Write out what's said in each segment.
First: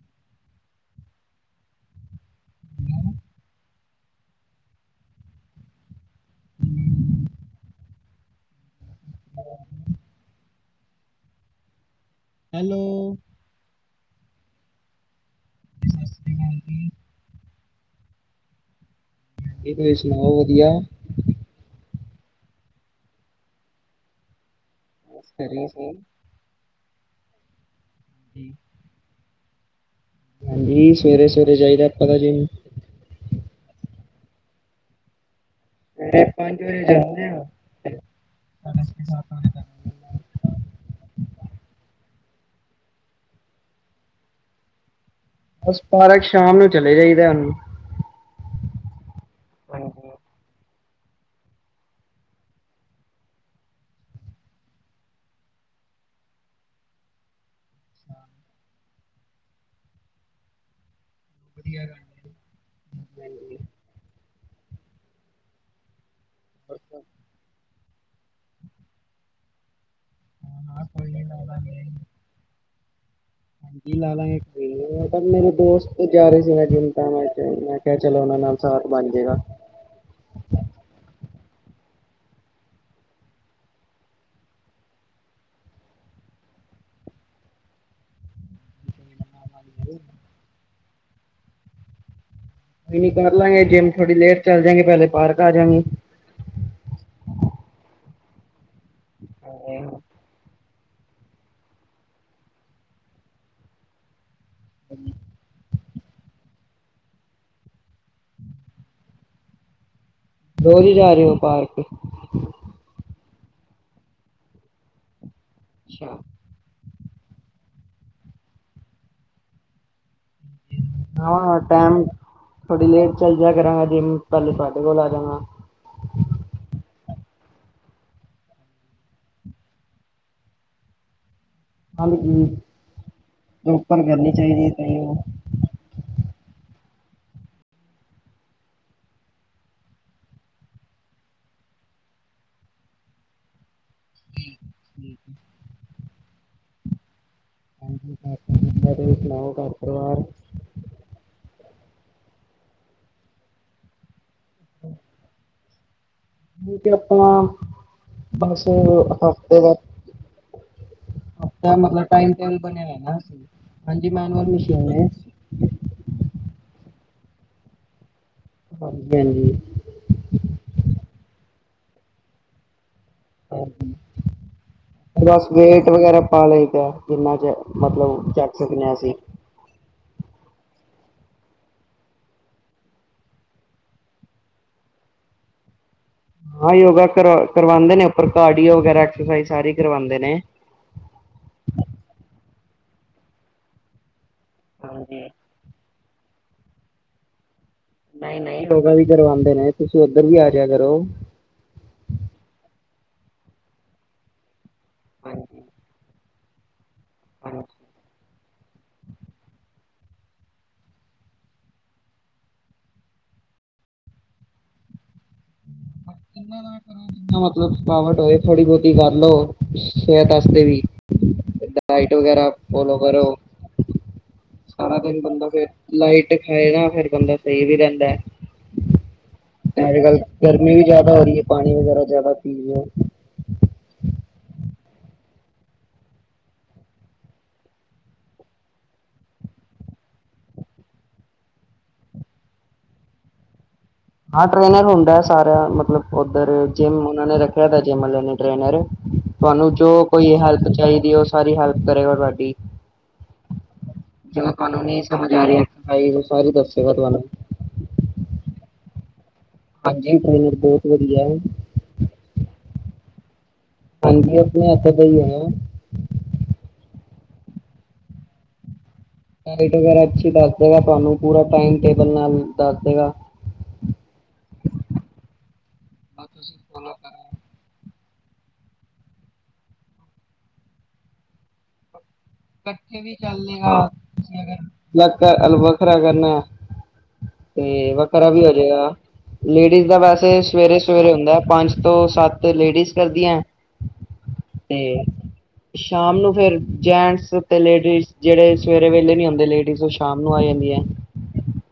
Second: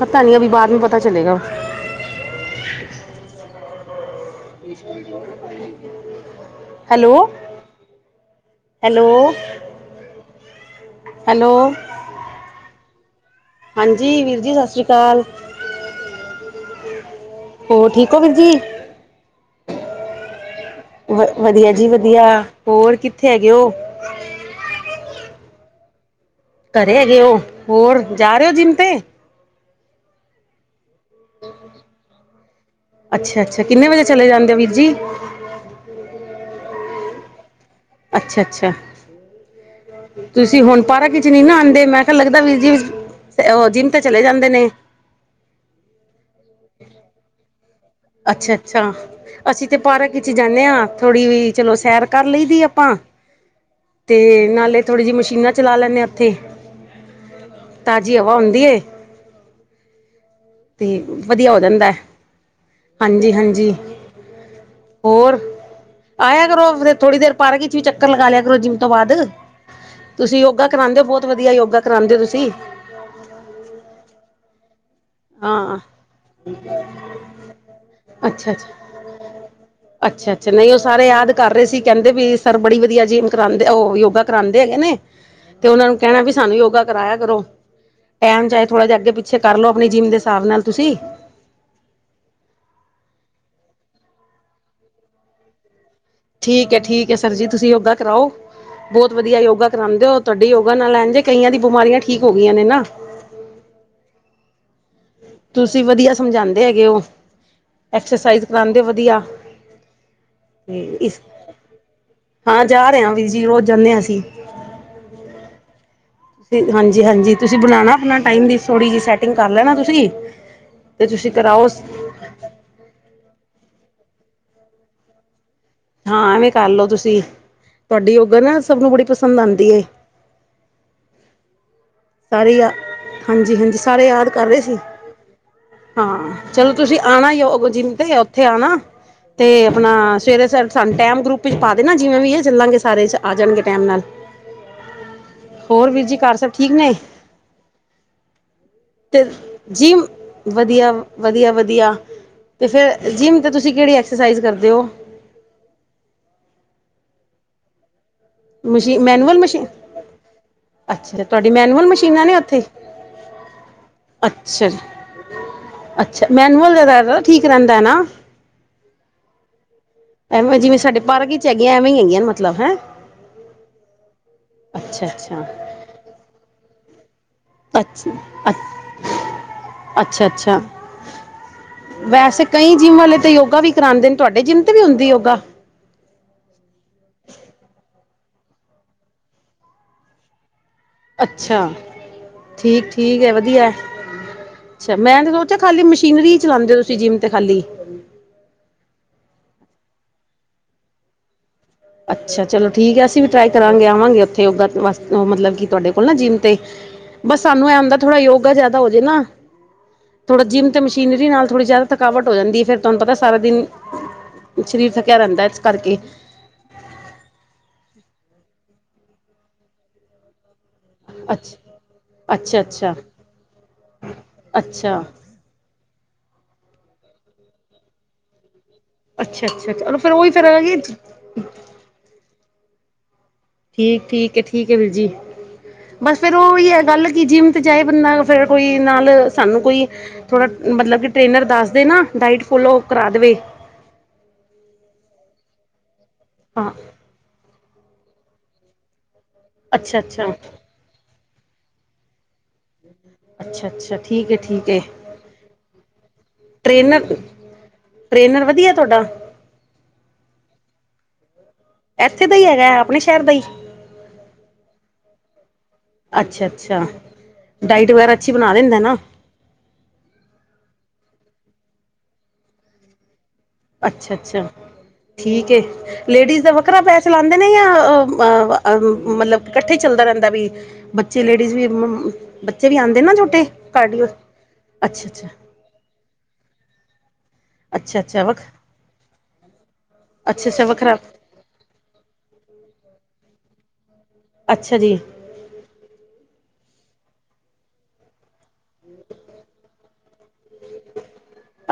ਪਤਾ ਨੀ ਆ ਵੀ ਬਾਅਦ ਪਤਾ ਚਲੇਗਾ [inaudible] ਹੈਲੋ ਹੈਲੋ ਹੈਲੋ ਹੈਲੋ ਹਾਂਜੀ ਵੀਰ ਜੀ ਸਤਿ ਸ਼੍ਰੀ ਅਕਾਲ [inaudible] ਹੋਰ ਠੀਕ ਓ ਵੀਰ ਜੀ ਇਹ ਤੁਸੀਂ ਸੁਣਾਓ ਵਧੀਆ ਵਧੀਆ ਜੀ ਵਧੀਆ ਹੋਰ ਕਿੱਥੇ ਹੈਗੇ ਉਹ [inaudible] ਘਰੇ ਹੈਗੇ ਉਹ ਹੋਰ ਜਾ ਰਹੇ ਜੀ। ਹੋ ਜਿੰਮ ਤੇ ਹਾਂਜੀ ਸਵੇਰੇ ਸਵੇਰੇ ਚਾਹੀਦਾ ਆਪਾਂ ਤਾਂ ਜੀ ਅੱਛਾ ਅੱਛਾ ਕਿੰਨੇ ਵਜੇ ਚਲੇ ਜਾਂਦੇ ਆ ਵੀਰ ਜੀ [inaudible] ਅੱਛਾ ਅੱਛਾ [inaudible] ਤੁਸੀਂ ਹੁਣ ਪਾਰਕ ਚ ਨਹੀਂ ਨਾ ਆਉਂਦੇ ਮੈਂ ਕਿਹਾ ਲੱਗਦਾ ਵੀ ਜੀ ਤੇ ਉਹ ਜਿੰਮ ਤੇ ਚਲੇ ਜਾਂਦੇ ਨੇ ਬਸ ਪਾਰਕ ਸ਼ਾਮ ਨੂੰ ਚਲੇ ਜਾਈਦਾ ਉਹਨੂੰ ਅੱਛਾ ਅੱਛਾ ਅਸੀਂ ਤੇ ਹਾਂਜੀ। ਪਾਰਕ ਵਿੱਚ ਜਾਂਨੇ ਆ ਹਾਂ ਥੋੜ੍ਹੀ ਵੀ ਚਲੋਂ ਸ਼ੈਰ ਕਰ ਲਈ ਦੀ ਆਪਾਂ‌ ਤੇ ਨਾਲ਼ੇ ਥੋੜ੍ਹੀ ਜਿਹੀ ਮਸ਼ੀਨਾਂ ਚਲਾ ਲੈਂਦੇਂ ਉੱਥੇ। ਤਾਜ਼ੀ ਹਵਾ ਹੁੰਦੀਂ ਏਂ। ਤੇ ਵਧੀਆਂ ਹੋ ਵਧੀਆ ਜਾਂਦਾਂ। ਗੱਲ ਏ। ਹਾਂਜੀ, ਹਾਂਜੀ ਹੋਰ ਆਇਆਂ ਕਰੋਂ ਫ਼ਿਰ ਥੋੜ੍ਹੀ ਦੇਰ ਪਾਰਕ ਵਿੱਚ। ਤੁਸੀਂ ਵੀ ਚੱਕਰ ਲਗਾਂ ਲ਼ਿਆ ਕਰੋਂ ਜਿਮ ਤੋਂ ਬਾਅਦ ਤੁਸੀਂ ਯੋਗਾ ਹਾਂ-ਹਾਂ ਕਰਾਉਂਦੇ ਹੋ। ਕੋਈ ਨੀ ਬਹੁਤ ਲਾ ਵਧੀਆਂ ਯੋਗਾ ਲਾਂਗੇ। ਕਰਾਉਂਦੇ ਹੋ ਤੁਸੀਂ। [inaudible] ਮੇਰੇ ਹਾਂ ਦੋਸਤ ਜਾਂ ਰਹੇਂ ਸੀ। ਮੈਂ ਜਿਦਾ ਨਾਲ਼ ਮੈਂ ਕਿਹਾਂ ਚਲੋਂ ਉਹਨਾਂ ਅੱਛਾ ਨਾਲ਼ ਅੱਛਾ ਸਾਥ ਬਣ ਜਾਏਂਗਾ। ਅੱਛਾ ਅੱਛਾ ਨਹੀਂ ਉਹ ਸਾਰੇ ਯਾਦ ਕਰ ਰਹੇਂ ਸੀ। ਕਹਿੰਦੇ ਵੀ ਸਰ ਬੜੀ ਵਧੀਆਂ ਜਿੰਮ ਕਰਵਾਉਂਦੇ ਉਹ ਯੋਗਾ। ਕਰਾਉਂਦੇ ਹੈਗੇ ਨੇਂ ਤੇ ਉਹਨਾਂ ਨੂੰ ਕਹਿਣਾਂ ਵੀ ਸਾਂਨੂੰ ਯੋਗਾ ਕਰਾਇਆ ਕਰੋਂ। ਟਾਈਮ ਚਾਹੇਂ ਥੋੜਾ ਜਿਹਾਂ ਅੱਗੇ ਪਿੱਛੇ ਕਰ ਲੋ ਆਪਣੀਂ ਜਿੰਮ ਦੇ ਹਿਸਾਬ ਨਾਲ ਤੁਸੀਂ। ਨਹੀਂ ਨਹੀਂ ਕਰਲਾਂਗੇ ਜਿੰਮ। ਥੋੜੀ ਲੇਟ ਚੱਲ ਜਾਂਗੇ ਪਹਿਲੇ ਪਾਰਕ ਆਜਾਂਗੇ ਠੀਕ ਹੈ ਠੀਕ ਹੈਂ ਸਰ ਜੀ। ਤੁਸੀਂ ਯੋਗਾ ਕਰਾਓ ਬਹੁਤ ਵਧੀਆਂ ਯੋਗਾ ਕਰਾਉਂਦੇ ਹੋ। ਤੁਹਾਡੀ ਯੋਗਾ ਨਾਲ਼ ਲੈਣ ਜੇ ਕਈਆਂ ਦੀ ਬਿਮਾਰੀਆਂ ਠੀਕ ਹੋ ਗਈਆਂ ਨੇਂ ਨਾ। ਹਾਂਜੀ ਤੁਸੀਂ ਵਧੀਆ ਸਮਝਾਉਂਦੇ ਹੈਗੇ ਹੋ ਐਕਸਰਸਾਈਜ਼ ਕਰਾਉਂਦੇ ਹੋ ਵਧੀਆ ਤੇ ਰੋਜ਼ ਹੀ ਜਾ ਇਸ ਰਹੇ ਹੋ ਪਾਰਕ ਹਾਂ ਜਾ ਰਹੇ ਹ ਵੀਰ ਜੀ ਰੋਜ਼ ਜਾਂਦੇ ਹਾਂ ਅਸੀਂ ਅੱਛਾ ਹਾਂਜੀ ਹਾਂਜੀ ਤੁਸੀਂ ਬਣਾਣਾ ਆਪਣਾ ਟਾਈਮ ਦੀ ਥੋੜੀ ਜਿਹੀ ਸੈਟਿੰਗ ਕਰ ਲੈਣਾ ਤੁਸੀਂ ਤੇ ਤੁਸੀਂ ਹਾਂ, ਹਾਂ ਕਰਾਓ ਟਾਇਮ ਥੋੜੀ ਲੇਟ ਚੱਲ ਜਇਆ ਕਰਾਂਗਾ ਜਿਮ ਪਹਿਲੇ ਤੁਹਾਡੇ ਕੋਲ ਆ ਜਾਣਾ। ਹਾਂ ਐਵੇਂ ਕਰ ਲਓ ਤੁਸੀਂ। ਤੁਹਾਡੀ ਉਗਰ ਨਾ ਸਭ ਨੂੰ ਬੜੀ ਪਸੰਦ ਆਉਂਦੀ ਏਂ। ਹਾਂਜੀ। ਸਾਰੇ ਹਾਂਜੀ ਹਾਂਜੀ ਉੱਪਰ ਸਾਰੇ ਕਰਨੀਂ ਯਾਦ ਕਰ ਰਹੇ ਚਾਹੀਦੀ ਹੈ ਸੀ ਇਦਾਂ ਉਹ। ਹਾਂ ਚਲੋਂ ਤੁਸੀਂ ਆਣਾ ਹੀ ਜਿਮ ਦੇ ਜਾਂ ਉੱਥੇ ਆਣਾ। ਤੇ ਆਪਣਾਂ ਸਵੇਰੇ ਸਾਰ ਸਾਨੂੰ ਟੈਮ ਗਰੁੱਪ ਵਿੱਚ ਪਾ ਦੇਣਾ ਜਿਵੇਂ ਵੀ ਆ ਚਲਾਂਗੇ ਸਾਰੇ ਆ ਜਾਂਣਗੇ ਟੈਮ ਨਾਲ। [unintelligible] ਹੋਰ ਵੀਰ ਜੀ ਘਰ ਸਭ ਠੀਕ ਨੇ। ਤੁਸੀਂ ਤੇ ਸੁਣਾਓ ਘਰ ਜੀ ਪਰਿਵਾਰ ਵਧੀਆ, ਵਧੀਆ, ਵਧੀਆ ਤੇ ਫਿਰ ਜਿੰਮ 'ਤੇ ਤੁਸੀਂ ਕਿਹੜੀ ਐਕਸਾਸਾਈਜ਼ ਕਰਦੇ ਹੋ। ਕਿਉਂ ਕਿ ਆਪਾਂ ਬਸ ਮਸ਼ੀ ਮੈਨੂਅਲ ਹਫ਼ਤੇ ਮਸ਼ੀਨ ਦਾ। ਅੱਛਾ ਤੁਹਾਡੀ ਹਫਤਾ ਮੈਨੂਅਲ ਮੱਤਲਬ ਮਸ਼ੀਨਾਂ ਟਾਈਮ ਨੇ ਟੇਬਲ ਉੱਥੇ ਬਣਿਆ ਨਾ। ਹਾਂਜੀ ਮੈਨਰ ਅੱਛਾ ਮਸ਼ੀਨ ਹੈ। ਅੱਛਾ ਮੈਨੂਅਲ ਦਾ ਠੀਕ ਰਹਿੰਦਾ ਨਾ। ਹਾਂਜੀ ਹਾਂਜੀ। ਐਵੇਂ ਜਿਵੇਂ ਸਾਡੇ ਪਾਰਕ ਵਿੱਚ ਹੈਗੀਆਂ ਐਵੇਂ ਹੈਗੀਆਂ ਨੇ ਮਤਲਬ ਹੈ। ਅੱਛਾ ਬਸ ਅੱਛਾ ਵੇਟ ਵਗੈਰਾ ਪਾ ਲਈ ਦਾ ਜਿੰਨਾ ਜ। ਅੱਛ ਮੱਤਲਬ ਚੱਕ ਸਕਦੇ ਹਾਂ ਅਸੀਂ। ਅੱਛਾ ਅੱਛਾ। ਵੈਸੇ ਕਈ ਜਿੰਮ ਵਾਲੇ ਤੇ ਯੋਗਾ ਵੀ ਕਰਾਉਂਦੇ ਨੇਂ ਤੁਹਾਡੇ ਜਿੰਮ ਤੇ ਨੀਂ ਹੁੰਦੀ ਯੋਗਾ। ਹਾਂ ਯੋਗਾ ਕਰਵਾ ਕਰਵਾਉਂਦੇ ਨੇਂ ਪਰ ਕਾਰਡੀਓ ਵਗੈਰਾ ਐਕਸਾਸਾਈਜ਼ ਸਾਰੀ ਕਰਵਾਉਂਦੇ ਨੇ। ਅੱਛਾ ਠੀਕ ਠੀਕ ਹੈ ਵਧੀਆ। ਅੱਛਾ ਮੈਂ ਹਾਂਜੀ ਤੇ ਖਾਲੀ ਮਸ਼ੀਨਰੀ ਚਲਾਉਂਦੇ ਤੁਸੀਂ ਜਿੰਮ ਤੇ ਖਾਲੀ। ਨਹੀਂ ਨਹੀਂ ਯੋਗਾ ਵੀ ਕਰਵਾਉਂਦੇ ਨੇਂ। ਤੁਸੀਂ ਉੱਧਰ ਵੀ ਆ ਜਿਆ ਕਰੋ। ਅੱਛਾ ਚਲੋ ਠੀਕ ਹੈਂ। ਅਸੀਂ ਵੀ ਟ੍ਰਾਈ ਕਰਾਂਗੇ ਆਂਵਾਂਗੇ ਉੱਥੇ। ਯੋਗਾ ਵਾ ਮੱਤਲਬ ਹਾਂਜੀ ਕਿ ਤੁਹਾਡੇ ਕੋਲ ਨਾ ਜਿੰਮ ਤੇ ਬਸ ਸਾਨੂੰ ਇਹ ਹਾਂਜੀ। ਹੁੰਦਾ। ਥੋੜਾ ਯੋਗਾ ਜ਼ਿਆਦਾ ਹੋ ਜੇ ਨਾ। ਥੋੜਾ ਜਿੰਮ ਤੇ ਮਸ਼ੀਨਰੀ ਨਾਲ ਥੋੜੀ ਜ਼ਿਆਦਾ ਥਕਾਵਟ ਹੋ ਜਾਂਦੀ। ਫਿਰ ਤੁਹਾਂਨੂੰ ਪਤਾ ਸਾਰਾ ਦਿਨ। ਸ਼ਰੀਰ ਥਕਿਆ ਰਹਿੰਦਾ ਇਸ ਕਰਕੇ। ਮੱਤਲਬ ਥਕਾਵਟ ਹੋਵੇਂ। ਥੋੜੀ ਬਹੁਤੀ ਕਰ ਲਓ ਸਿਹਤ ਵਾਸਤੇ ਵੀ। ਅੱਛਾ ਡਾਇਟ ਵਗੈਰਾ ਅੱਛਾ ਅੱਛਾ ਫੋਲੋ ਕਰੋ। ਸਾਰਾ ਅੱਛਾ ਦਿਨ ਬੰਦਾ ਫਿਰ ਲਾਈਟ ਖਾਏਗਾ। ਫਿਰ ਬੰਦਾ ਸਹੀ ਵੀ ਰਹਿੰਦਾ। ਅੱਛਾ ਅੱਛਾ ਚਲੋ ਐ ਫਿਰ ਗੱਲ ਉਹੀ ਫਿਰ ਗਰਮੀਂ ਵੀ ਜ਼ਿਆਦਾ ਹੋ ਰਹੀ ਹੈ। ਪਾਣੀ ਵਗੈਰਾ ਜ਼ਿਆਦਾ ਪੀ ਲਿਓ ਠੀਕ, ਠੀਕ ਹੈ ਠੀਕ ਹੈ ਵੀਰ ਜੀ। ਬਸ ਫਿਰ ਉਹੀ ਹੈ ਗੱਲ ਕਿ ਜਿੰਮ ਚ ਜਾਏ ਬੰਦਾ ਫਿਰ ਕੋਈ ਨਾਲ ਸਾਨੂੰ ਕੋਈ। ਥੋੜਾ ਮੱਤਲਬ ਕਿ ਟ੍ਰੇਨਰ ਦੱਸ ਦੇ ਨਾ ਡਾਇਟ ਫੋਲੋ ਕਰਾ ਦੇਵੇ। ਹਾਂ ਟ੍ਰੇਨਰ ਹੁੰਦਾ ਸਾਰਾ। ਮੱਤਲਬ ਉੱਧਰ ਹਾਂ ਜਿੰਮ ਉਹਨਾਂ ਨੇਂ ਰੱਖਿਆ। ਮੈਂ ਤਾਂ ਜਿੰਮ ਲੈਨਾਂ ਟ੍ਰੇਨਰ। ਤੁਹਾਂਨੂੰ ਜ਼ੋ ਅੱਛਾ ਅੱਛਾ ਕੋਈ ਹੈਲਪ ਚਾਹੀਦੀ ਉਸ। ਸਾਰੀ ਹੈਲਪ ਕਰੇਗਾ ਤੁਹਾਡੀ। ਅੱਛਾ ਅੱਛਾ ਠੀਕ ਹੈ ਜਦੋਂ ਠੀਕ ਹੈ ਤੁਹਾਨੂੰ ਨਹੀਂ ਸਮਝ ਆ ਰਿਹਾਂ। ਡਾਇਟ ਸਾਰੀ ਦੱਸੇਗਾ ਟ੍ਰੇਨਰ ਤੁਹਾਨੂੰ। ਟ੍ਰੇਨਰ, ਵਧੀਆ ਤੁਹਾਡਾ ਹਾਂਜੀ, ਟ੍ਰੇਨਰ ਬਹੁਤ ਵਧੀਆ। ਇੱਥੇ ਦਾ ਹੀ ਹੈਗਾ, ਆਪਣੇ ਸ਼ਹਿਰ ਦਾ ਹੀ ਹਾਂਜੀ, ਆਪਣੇ ਇਥੇ ਦਾ ਹੀ ਹੈਗਾ ਅੱਛਾ ਅੱਛਾ ਡਾਈਟ ਵਗੈਰਾ, ਅੱਛੀ ਬਣਾ ਲੈਂਦਾ ਨਾ ਲਾਈਟ ਵਗੈਰਾ ਅੱਛੀ ਦੱਸ ਦੇਗਾ ਤੁਹਾਨੂੰ ਪੂਰਾ ਟਮ ਟੇਬਲ ਨਾਲ ਦੱਸ ਦੇਗਾ ਅੱਛਾ ਅੱਛਾ ਠੀਕ ਲੇਡੀਜ਼ ਦਾ ਤੁਸੀਂ ਵੱਖਰਾ ਫੋਲੋ ਪੈਸੇ ਕਰੋ ਚਲਾਉਂਦੇ ਅ ਮਤਲਬ ਇਕੱਠੇ ਚੱਲਦਾ ਰਹਿੰਦਾ ਵੀ ਬੱਚੇ ਲੇਡੀਜ਼ ਵੀ ਇਕਠੇ ਆਉਂਦੇ ਨਾ ਵੀ ਕਰ ਛੋਟੇ ਲਿਆ ਕਾਰਡੀਓ ਅੱਛਾ ਅੱਛਾ ਵੱਖਰਾ ਖਰਾ ਕਰਨਾ ਆ ਤੇ ਅੱਛਾ ਅੱਛਾ ਵੱਖਰਾ ਵੱਖ ਵੀ ਹੋ ਜਾਏਗਾ ਲੇਡੀਜ਼ ਦਾ ਵੈਸੇ ਅੱਛਾ ਅੱਛਾ ਸਵੇਰੇ ਵੱਖਰਾ ਸਵੇਰੇ ਹੁੰਦਾ ਪੰਜ ਦੋ ਸੱਤ ਲੇਡੀਜ਼ ਕਰਦੀਆਂ ਅੱਛਾ ਤੇ ਜੀ ਸ਼ਾਮ ਨੂੰ ਫਿਰ ਜੈਂਟਸ ਲੇਡੀਜ਼ ਜਿਹੜੇ ਸਵੇਰੇ ਵੇਲੇ ਨੀ ਆਉਂਦੇ ਲੇਡੀਜ਼ ਉਹ ਸ਼ਾਮ ਨੂੰ ਆ ਜਾਂਦੀ ਹੈ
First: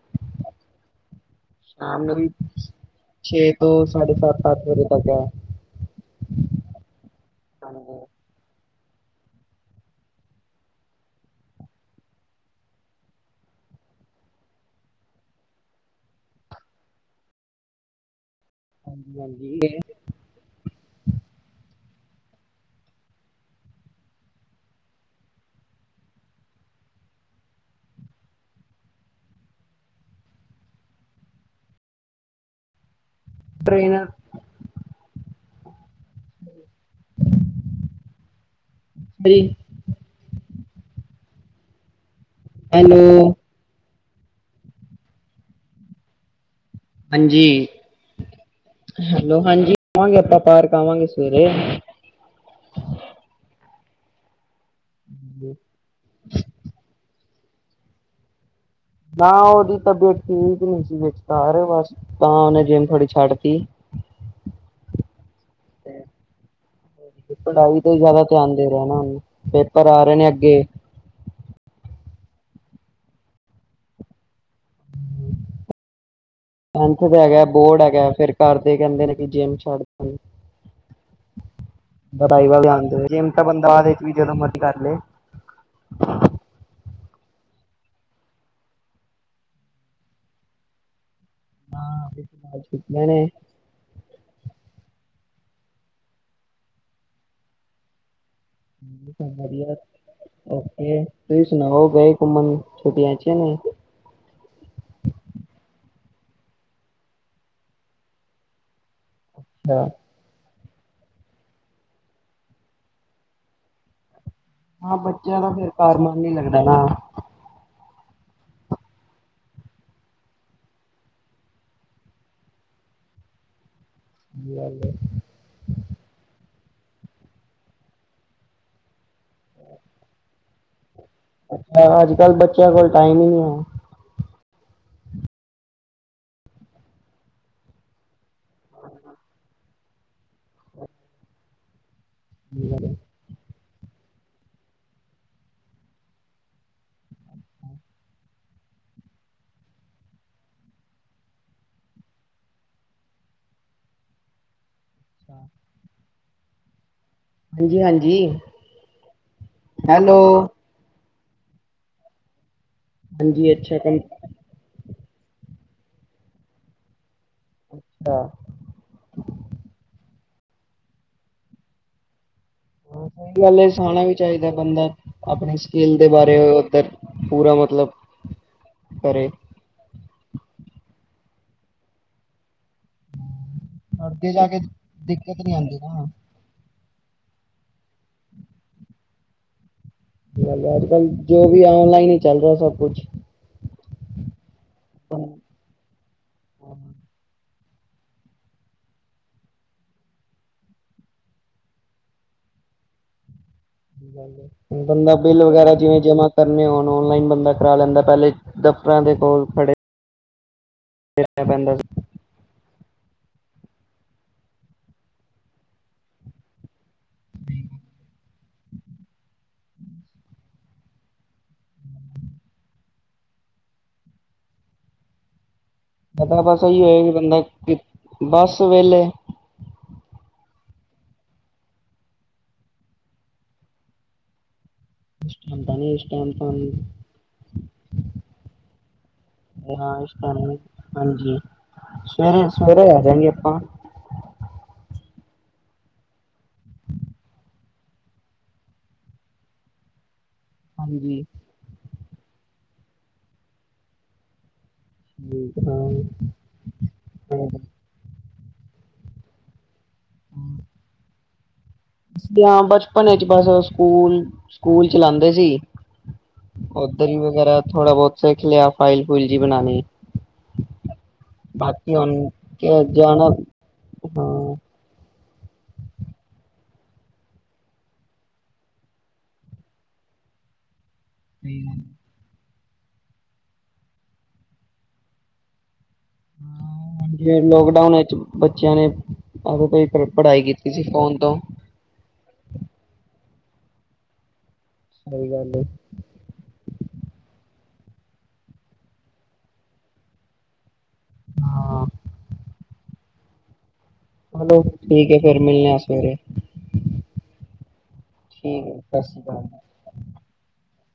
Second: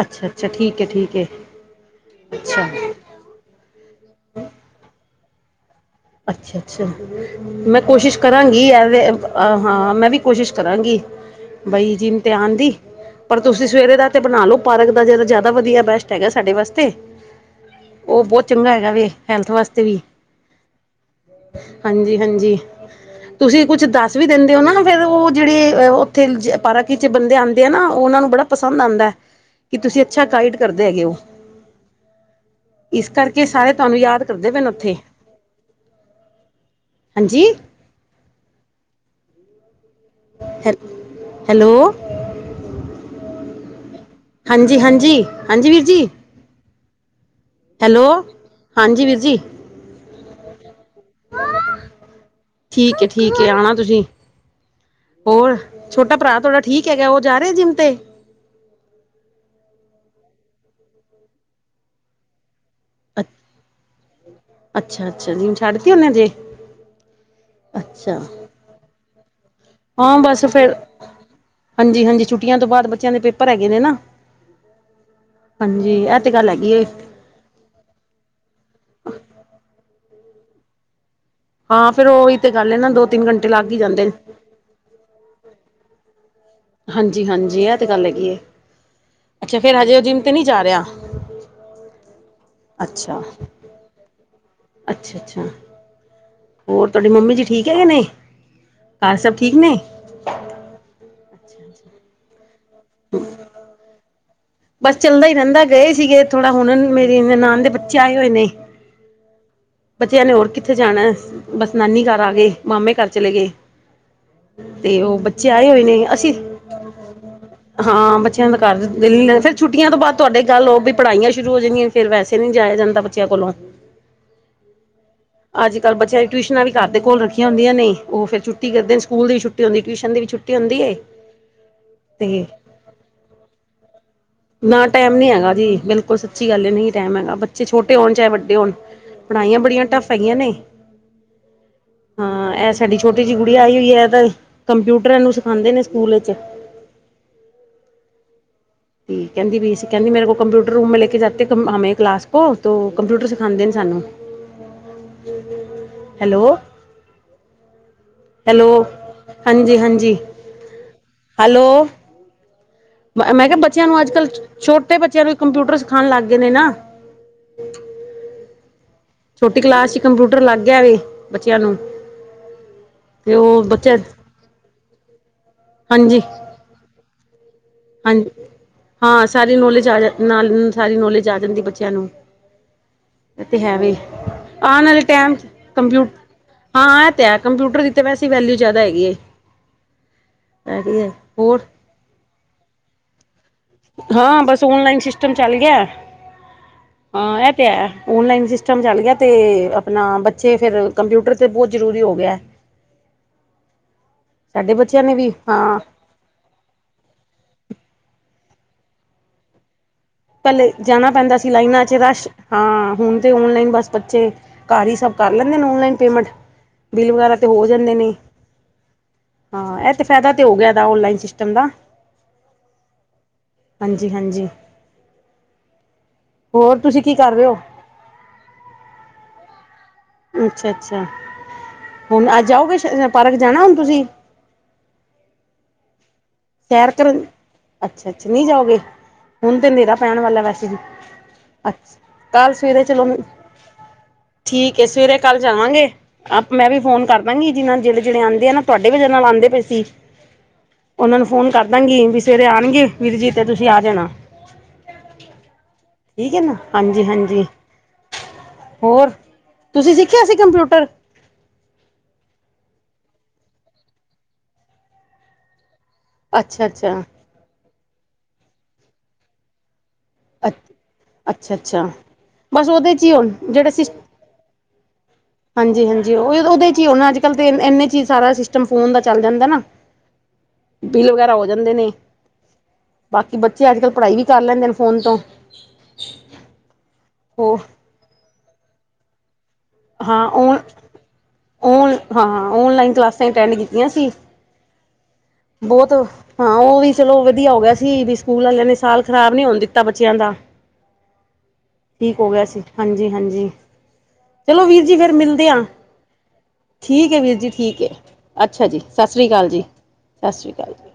ਅੱਛਾ ਅੱਛਾ ਠੀਕ ਹੈ ਠੀਕ ਹੈ ਸ਼ਾਮ ਨੂੰ ਵੀ ਅੱਛਾ ਛੇ ਤੋਂ ਸਾਢੇ ਸੱਤ ਤੱਕ ਨਿਕਲਦੇ ਹੈ ਅੱਛਾ ਅੱਛਾ ਮੈਂ ਕੋਸ਼ਿਸ਼ ਕਰਾਂਗੀ, ਹਾਂ ਮੈਂ ਵੀ ਕੋਸ਼ਿਸ਼ ਕਰਾਂਗੀ,। ਬਈ, ਜਿਮ ਤੇ ਆਣ ਦੀ ਪਰ ਤੁਸੀਂ, ਸਵੇਰੇ ਦਾ ਤੇ ਬਣਾ ਲਓ ਪਾਰਕ ਦਾ, ਜ ਜ਼ਿਆਦਾ ਵਧੀਆ ਬੈਸਟ ਹੈਗਾ, ਸਾਡੇ ਵਾਸਤੇ ਉਹ, ਬਹੁਤ ਚੰਗਾ ਹੈਗਾ ਵੇ, ਹੈਲਥ ਹਾਂਜੀ-ਹਾਂਜੀ ਵਾਸਤੇ ਵੀ ਹਾਂਜੀ ਹਾਂਜੀ ਤੁਸੀਂ ਕੁਛ, ਦੱਸ ਵੀ ਦਿੰਦੇ ਹੋ ਨਾ, ਫੇਿਰ ਉਹ ਜਿਹੜੇ ਉੱਥੇ ਪਾਰਕ ਬੰਦੇ ਆਉਂਦੇ ਆ ਨਾ, ਉਹਨਾਂ ਨੂੰ ਬੜਾ ਪਸੰਦ ਆਦਾ, ਕਿ ਤੁਸੀਂ ਅੱਛਾ ਗਾਈਡ, ਕਰਦੇ ਹੈਗੇ ਹੋ [unintelligible] ਇਸ ਕਰਕੇ ਸਾਰੇ ਤੁਹਾਨੂੰ, ਟ੍ਰੇਨਰ ਯਾਦ ਕਰਦੇ ਪਏ ਨੇ ਉੱਥੇ? ਹਾਂਜੀ ਹ [inaudible] ਹੈਲੋ ਹੈਲੋ? ਹਾਂਜੀ ਹਾਂਜੀ ਹਾਂਜੀ, ਵੀਰ ਜੀ ਹਾਂਜੀ, ਹੈਲੋ ਹਾਂਜੀ ਵੀਰ ਜੀ ਹੈਲੋ ਹਾਂਜੀ ਆਵਾਂਗੇ ਆਪਾਂ, ਪਾਰਕ ਆਵਾਂਗੇ ਸਵੇਰੇ ਠੀ ਹੈ ਠੀਕ ਆਣਾ ਤੁਸੀਂ, ਹੋਰ ਛੋਟਾ ਭਰਾ, ਤੁਹਾਡਾ ਠੀਕ ਹੈਗਾ, ਉਹ ਜਾ ਰਿਹਾ ਜਿੰਮ, ਤੇ ਨਾ ਉਹਦੀ ਤਬੀਅਤ, ਠੀਕ ਨਹੀਂ ਸੀ, ਉ ਘਰ ਏ ਬਸ, ਤਾਂ ਉਹਨੇ ਜਿਮ ਅੱਛਾ-ਅੱਛਾ ਜਿ ਛੱਡ ਤ ਤੇ ਆਉਣਾ ਜੇ ਪੜ੍ਹਾਈ ਤੇ ਜ਼ਿਆਦਾ, ਧਿਆਨ ਦੇ ਰਿਹਾ ਨਾ ਆ ਰਹੇ ਹਾਂ ਨੇ ਬਸ ਅੱਗੇ ਫੇਿਰ, ਹਾਂਜੀ ਹਾਂਜੀ ਛੁੱਟੀਆਂ ਤੋਂ ਬਾਅਦ, ਬੱਚਿਆਂ ਦੇ ਪੇਪਰ ਹੈਗੇ ਨੇ, ਨਾ ਹਾਂਜੀ ਇਹ ਤੇ ਗੱਲ ਹੈਗੀ ਏ ਹੁਣ, ਕੌਣ ਰਹਿ ਗਿਆ ਬੋਰਡ ਹੈਗਾ, ਫੇਰ ਘਰ ਦੇ ਕਹਿੰਦੇ ਨੇ ਕਿ ਜਿਮ, ਛੱਡ ਦੇ ਹਾਂ ਫਿਰ ਉਹੀ ਪੜ੍ਹਾਈ ਤੇ ਵੱਲ ਗੱਲ ਹੈ ਧਿਆਨ ਨਾ ਦੇ ਦੋ ਤਿੰਨ ਜਿਮ ਤਾਂ ਘੰਟੇ ਲੱਗ ਹੀ ਬੰਦਾ ਜਾਂਦੇ ਨੇ ਜਦੋਂ, ਮਰਜ਼ੀ ਲਏ ਹਾਂ [unintelligible] ਹਾਂਜੀ ਹਾਂਜੀ ਇਹ ਤੇ ਗੱਲ ਹੈਗੀ ਏ, ਅੱਛਾ ਫੇਿਰ ਉ ਹਜੇ ਉਹ ਜਿੰਮ ਤੇ ਨਹੀਂੀ ਜਾ, ਰਿਹਾ ਹਾਂ ਅੱਛਾ [inaudible] ਅੱਛਾ ਅੱਛਾ ਹੋਰ ਤੁਹਾਡੀ ਮੰਮੀ ਜੀ, ਠੀਕ ਹੈ ਕਿ, ਨਈ ਓਕੇ, ਤੁਸੀਂ ਸੁਣਾਓ? ਗਏ ਘੁੰਮਨ ਛੁਟੀਆਂ ਚ ਕਿ, ਨਈ? ਬਸ ਚੱਲਦਾ ਹੀ ਰਹਿੰਦਾ, ਗਏ ਸੀਗੇ ਥੋੜਾ ਹੁਣ, ਮੇਰੀ ਨਨਾਨ ਦੇ ਬੱਚੇ ਆਏ ਹੋਏ, ਨੇ ਅੱਛਾ, ਬੱਚਿਆਂ, ਨੇ ਹੋਰ ਕਿੱਥੇ ਜਾਣਾ। ਬਸ ਨਾਨੀ ਘਰ ਆ ਗਏ, ਮਾਮੇ ਘਰ ਚਲੇ, ਗਏ ਹਾਂ ਤੇ, ਉਹ ਬੱਚਿਆਂ ਬੱਚੇ ਦਾ ਆਏ ਫਿਰ ਹੋਏ ਨੇ, ਘਰ ਮਨ ਅਸੀਂ ਨੀ ਲੱਗਦਾ ਨਾ ਹਾਂ, ਬੱਚਿਆਂ ਦਾ ਘਰ ਦਿਲ ਨੀ ਫੇਰ ਛੁੱਟੀਆਂ ਤੋਂ ਬਾਅਦ, ਤੁਹਾਡੇ ਗੱਲ ਹੋ ਵੀ ਪੜ੍ਹਾਈਆਂ ਸ਼ੁਰੂ ਹੋ ਜਾਂਦੀਆਂ, ਫੇਰ ਵੈਸੇ ਨੀ ਜਾਇਆ ਜਾਂਦਾ, ਬੱਚਿਆਂ ਕੋਲੋਂ। [unintelligible] ਅੱਜ ਕੱਲ ਬੱਚਿਆਂ ਦੀ ਟਿਊਸ਼ਨਾਂ ਵੀ ਘਰ ਦੇ ਕੋਲ ਰੱਖੀਆਂ ਹੂੰਦੀਆਂ ਨਹੀਂ ਉਹ ਫੇਰ ਛੁਟੀ ਕਰਦੇ ਸਕੂਲ ਦੀ ਛੁੱਟੀ ਹੁੰਦੀ ਟਿਊਸ਼ਨ ਦੀ ਛੁੱਟੀ ਹੁੰਦੀ ਏ। ਅੱਛਾ ਅੱਜ ਕੱਲ੍ਹ ਬੱਚਿਆਂ ਕੋਲ ਟਾਈਮ ਹੀ ਨਈਂ ਐ। ਨਾ ਟਾਈਮ ਨਹੀਂ ਹੈਗਾ ਜੀ, ਬਿਲਕੁਲ ਸੱਚੀ ਗੱਲ ਹੈ, ਨਹੀਂ ਟਾਈਮ ਹੈਗਾ, ਬੱਚੇ ਛੋਟੇ ਹੋਣ ਚਾਹੇ ਵੱਡੇ ਤੇ ਹੋਰ ਪੜ੍ਹਾਈਆਂ, ਬੜੀਆਂ ਟੱਫ ਹੈਗੀਆਂ ਨੇ। ਹਾਂ, ਐ ਹੈ ਸਾਡੀ ਛੋਟੀ ਜਿਹੀ, ਗੁੜੀਆ ਆਈ ਹੋਈ ਹੈ, ਕੰਪਿਊਟਰਾਂ ਏਨੂੰ ਸਿਖਾਉਂਦੇ ਨੇ, ਸਕੂਲ ਵਿੱਚ ਤੇ ਕਹਿੰਦੀ ਪਈ ਸੀ, ਕਹਿੰਦੀ ਮੇਰੇ ਕੋਲ ਕੰਪਿਊਟਰ ਰੂਮ ਮੈ ਲੈ ਕੇ ਜਾਤੇ ਹਮੇ ਕਲਾਸ ਕੋ, ਕੰਪਿਊਟਰ ਸਿਖਾਉਂਦੇ ਨੇ, ਸਾਨੂੰ ਹਾਂ [inaudible] ਹੈਲੋ। ਹਾਂਜੀ ਹਾਂਜੀ ਹੈਲ। ਹਾਂਜੀ ਹਾਂਜੀ। ਹੈਲੋ ਹੈਲੋ, ਮੈਂ ਹਾਂਜੀ ਕਿਹਾ ਅੱਛਾ ਬੱਚਿਆਂ ਨੂੰ ਅੱਜ ਕੱਲ ਛੋਟੇ ਬੱਚਿਆਂ ਨੂੰ ਵੀ ਕੰਪਿਊਟਰ, ਸਿਖਾਉਣ ਲੱਗ ਗਏ ਨੇ, ਨਾ ਅੱਛਾ। ਛੋਟੀ ਕਲਾਸ ਚ ਕੰਪਿਊਟਰ ਲੱਗ ਗਿਆ ਵੈ ਬੱਚਿਆਂ ਨੂੰ। ਤੇ ਸਹੀ ਗੱਲ ਉਹ ਹੈ ਬੱਚੇ ਸਣਾਣਾ ਵੀ ਚਾਹੀਦਾ ਬੰਦਾ ਆਪਣੇ ਸਕਿੱਲ ਦੇ ਹਾਂਜੀ ਬਾਰੇ ਉੱਧਰ ਪੂਰਾ ਮਤਲਬ। ਹਾਂਜੀ। ਹਾਂ ਕਰੇ ਸਾਰੀ ਨੌਲੇਜ ਆ ਨਾਲ ਸਾਰੀ ਨੌਲੇਜ ਆ ਜਾਂਦੀ ਬੱਚਿਆਂ ਨੂੰ। ਤੇ ਹੈ ਵੀ ਅੱਗੇ ਜਾ ਕੇ ਆਉਣ ਵਾਲੇ ਟੈਮ ਦਿੱਕਤ ਚ ਨੀ ਆਂਦੀ ਨਾ। ਕੰਪਿਊ ਹਾਂ, ਇਹ ਤੇ ਹੈ ਕੰਪਿਊਟਰ ਦੀ ਤਾਂ ਵੈਸੇ ਵੈਲਿਊ ਜ਼ਿਆਦਾ ਹੈਗੀ। [inaudible] ਅੱਜ ਹੈਗੀ ਕੱਲ ਹੈ ਜੋ ਹੋਰ ਵੀ ਔਨਲਾਈਨ ਹੀ ਚੱਲ ਰਿਹਾ ਸਭ ਕੁਛ। ਹਾਂ, ਬਸ ਔਨਲਾਈਨ ਸਿਸਟਮ ਚੱਲ ਗਿਆ। ਹਾਂ, ਇਹ ਤੇ ਹੈ ਓਨਲਾਈਨ ਸਿਸਟਮ ਚੱਲ ਗਿਆ ਤੇ ਆਪਣਾ ਬੱਚੇ ਫਿਰ ਕੰਪਿਊਟਰ ਤਾਂ ਬਹੁਤ ਜ਼ਰੂਰੀ ਹੋ ਗਿਆ। ਸਾਡੇ ਬੱਚਿਆਂ ਬੰਦਾ ਨੇ ਵੀ ਬਿਲ ਵਗੈਰਾ ਹਾਂ ਜਿਵੇਂ ਜਮਾ ਕਰਨੇ ਹੋਣ ਔਨਲਾਈਨ ਬੰਦਾ ਕਰਾ ਲੈਂਦਾ ਪਹਿਲੇ ਦਫ਼ਤਰਾਂ ਦੇ ਕੋਲ ਖੜੇ ਪਲੇ ਜਾਣਾ ਪੈਂਦਾ ਸੀ ਲਾਈਨਾਂ ਚ ਰਸ਼ ਹਾਂ, ਹੁਣ ਤੇ ਓਨਲਾਈਨ ਬਸ ਬੱਚੇ ਘਰ ਹੀ ਸਭ ਕਰ ਲੈਂਦੇ ਨੇ ਓਨਲਾਈਨ ਪੇਮੈਂਟ। ਬਿੱਲ ਵਗੈਰਾ ਤੇ ਹੋ ਜਾਂਦੇ ਨੇ। ਹਾਂ, ਇਹ ਤੇ ਫਾਇਦਾ ਤੇ ਹੋ ਗਿਆ ਇਹਦਾ ਔਨਲਾਈਨ ਸਿਸਟਮ ਦਾ। ਹਾਂਜੀ, ਹਾਂਜੀ। ਪਤਾ ਬਸ ਹੋਰ ਇਹੀ ਤੁਸੀਂ ਹੋਏ ਕਿ ਕੀ ਕਰ ਬੰਦਾ ਰਹੇ ਹੋ ਬੱਸ ਵੇਲੇ ਅੱਛਾ, ਅੱਛਾ। ਹੁਣ ਅੱਜ ਆਓਗੇ ਪਾਰਕ ਜਾਣਾ ਹੁਣ ਤੁਸੀਂ। [inaudible] ਕੈਂਪਨੀ ਸੈਰ ਕਰਨ ਅੱਛਾ, ਅੱਛਾ ਨਹੀਂ ਜਾਓਗੇ। ਹੁਣ ਤੇ ਹਾਂ, ਹਨੇਰਾ ਇਸ ਪੈਣ ਤਰ ਵਾਲਾ ਵੈਸੇ ਵੀ ਹਾਂਜੀ ਅੱਛਾ ਸਵੇਰੇ ਕੱਲ ਸਵੇਰੇ ਆ ਚਲੋ ਜਾਗੇ ਆਪਾਂ। ਠੀਕ ਏ ਸਵੇਰੇ ਕੱਲ ਜਾਵਾਂਗੇ। ਆਪ ਮੈਂ ਵੀ ਫੋਨ ਕਰ ਦਾਂਗੀ ਜਿ ਜਿੜੇ ਜਿਹੜੇ ਆਉਂਦੇ ਆ ਨਾ ਤੁਹਾਡੇ ਵਜਾ ਨਾਲ ਆਦੇ ਪਏ ਸੀ। ਉਹਨਾਂ ਹਾਂਜੀ ਨੂੰ ਫ਼ੋਨ ਕਰਦਾਂਗੀ ਵੀ ਸਵੇਰੇ ਆਣਗੇ ਵੀਰ ਜੀ ਤੇ ਤੁਸੀਂ ਆ ਜਾਣਾ। ਹਾਂ ਠੀਕ ਹੈ ਨਾ। ਹਾਂਜੀ, ਹਾਂਜੀ। ਹੋਰ ਤੁਸੀਂ ਸਿੱਖਿਆ ਸੀ ਕੰਪਿਊਟਰ ਹਾਂ ਬਚਪਨ ਵਿੱਚ ਬਸ ਸਕੂਲ ਸਕੂਲ ਚਲਾਉਂਦੇ ਸੀ ਅੱਛਾ ਅੱਛਾ ਉੱਧਰ ਹੀ ਵਗੈਰਾ ਥੋੜ੍ਹਾ ਬਹੁਤ ਸਿੱਖ ਲਿਆ ਫਾਈਲ ਫੂਲ ਜਿਹੀ ਬਣਾਉਣੀ ਅ ਅੱਛਾ ਅੱਛਾ ਬਾਕੀ ਅਨ ਬਸ ਉਹਦੇ ਚ ਹੀ ਜਾਣਾ ਹੁਣ ਜਿਹੜੇ ਸਿਸ ਹਾਂ ਹਾਂਜੀ ਹਾਂਜੀ ਉਹ ਉਹਦੇ ਚ ਹੀ ਨਾ ਅੱਜ ਕੱਲ੍ਹ ਤੇ ਇੰਨੇ ਚ ਹੀ ਸਾਰਾ ਸਿਸਟਮ ਫੋਨ ਦਾ ਚੱਲ ਜਾਂਦਾ ਨਾ ਬਿੱਲ ਵਗੈਰਾ ਹੋ ਜਾਂਦੇ ਨੇ ਬਾਕੀ ਬੱਚੇ ਅੱਜ ਕੱਲ੍ਹ ਪੜ੍ਹਾਈ ਵੀ ਕਰ ਲੈਂਦੇ ਫੋਨ ਤੋਂ ਫ ਹੋਰ ਲੋਕਡਾਊਨ ਵਿੱਚ ਬੱਚਿਆਂ ਨੇ ਆ ਕੋਈ ਪੜ੍ਹਾਈ ਕੀਤੀ ਸੀ ਫੋਨ ਤੋਂ ਓਨ ਹਾਂ ਓਨਲਾਈਨ ਕਲਾਸਾਂ ਅਟੈਂਡ ਕੀਤੀਆਂ ਸੀ ਸਹੀ ਗੱਲ ਹੈ ਬਹੁਤ ਹਾਂ, ਉਹ ਵੀ ਚਲੋ ਵਧੀਆ ਹੋ ਗਿਆ ਸੀ, ਵੀ ਸਕੂਲ ਵਾਲਿਆਂ ਨੇ, ਸਾਲ ਖਰਾਬ ਨੀ ਹੋਣ ਦਿੱਤਾ ਬੱਚਿਆਂ ਦਾ। ਹਾਂ ਠੀਕ ਹੋ ਗਿਆ ਸੀ, ਹਾਂਜੀ -ਹਾਂਜੀ। ਚਲੋ ਵੀਰ ਜੀ ਠੀਕ ਫਿਰ ਹੈ ਫੇਰ ਮਿਲਦੇ ਹਾਂ ਮਿਲਣੇ ਆ ਸਵੇਰੇ ਠੀਕ ਹੈ ਵੀਰ ਜੀ ਠੀਕ ਹੈ ਅੱਛਾ ਜੀ ਸਤਿ ਸ਼੍ਰੀ ਅਕਾਲ ਜੀ ਸਤਿ ਸ਼੍ਰੀ ਅਕਾਲ ਜੀ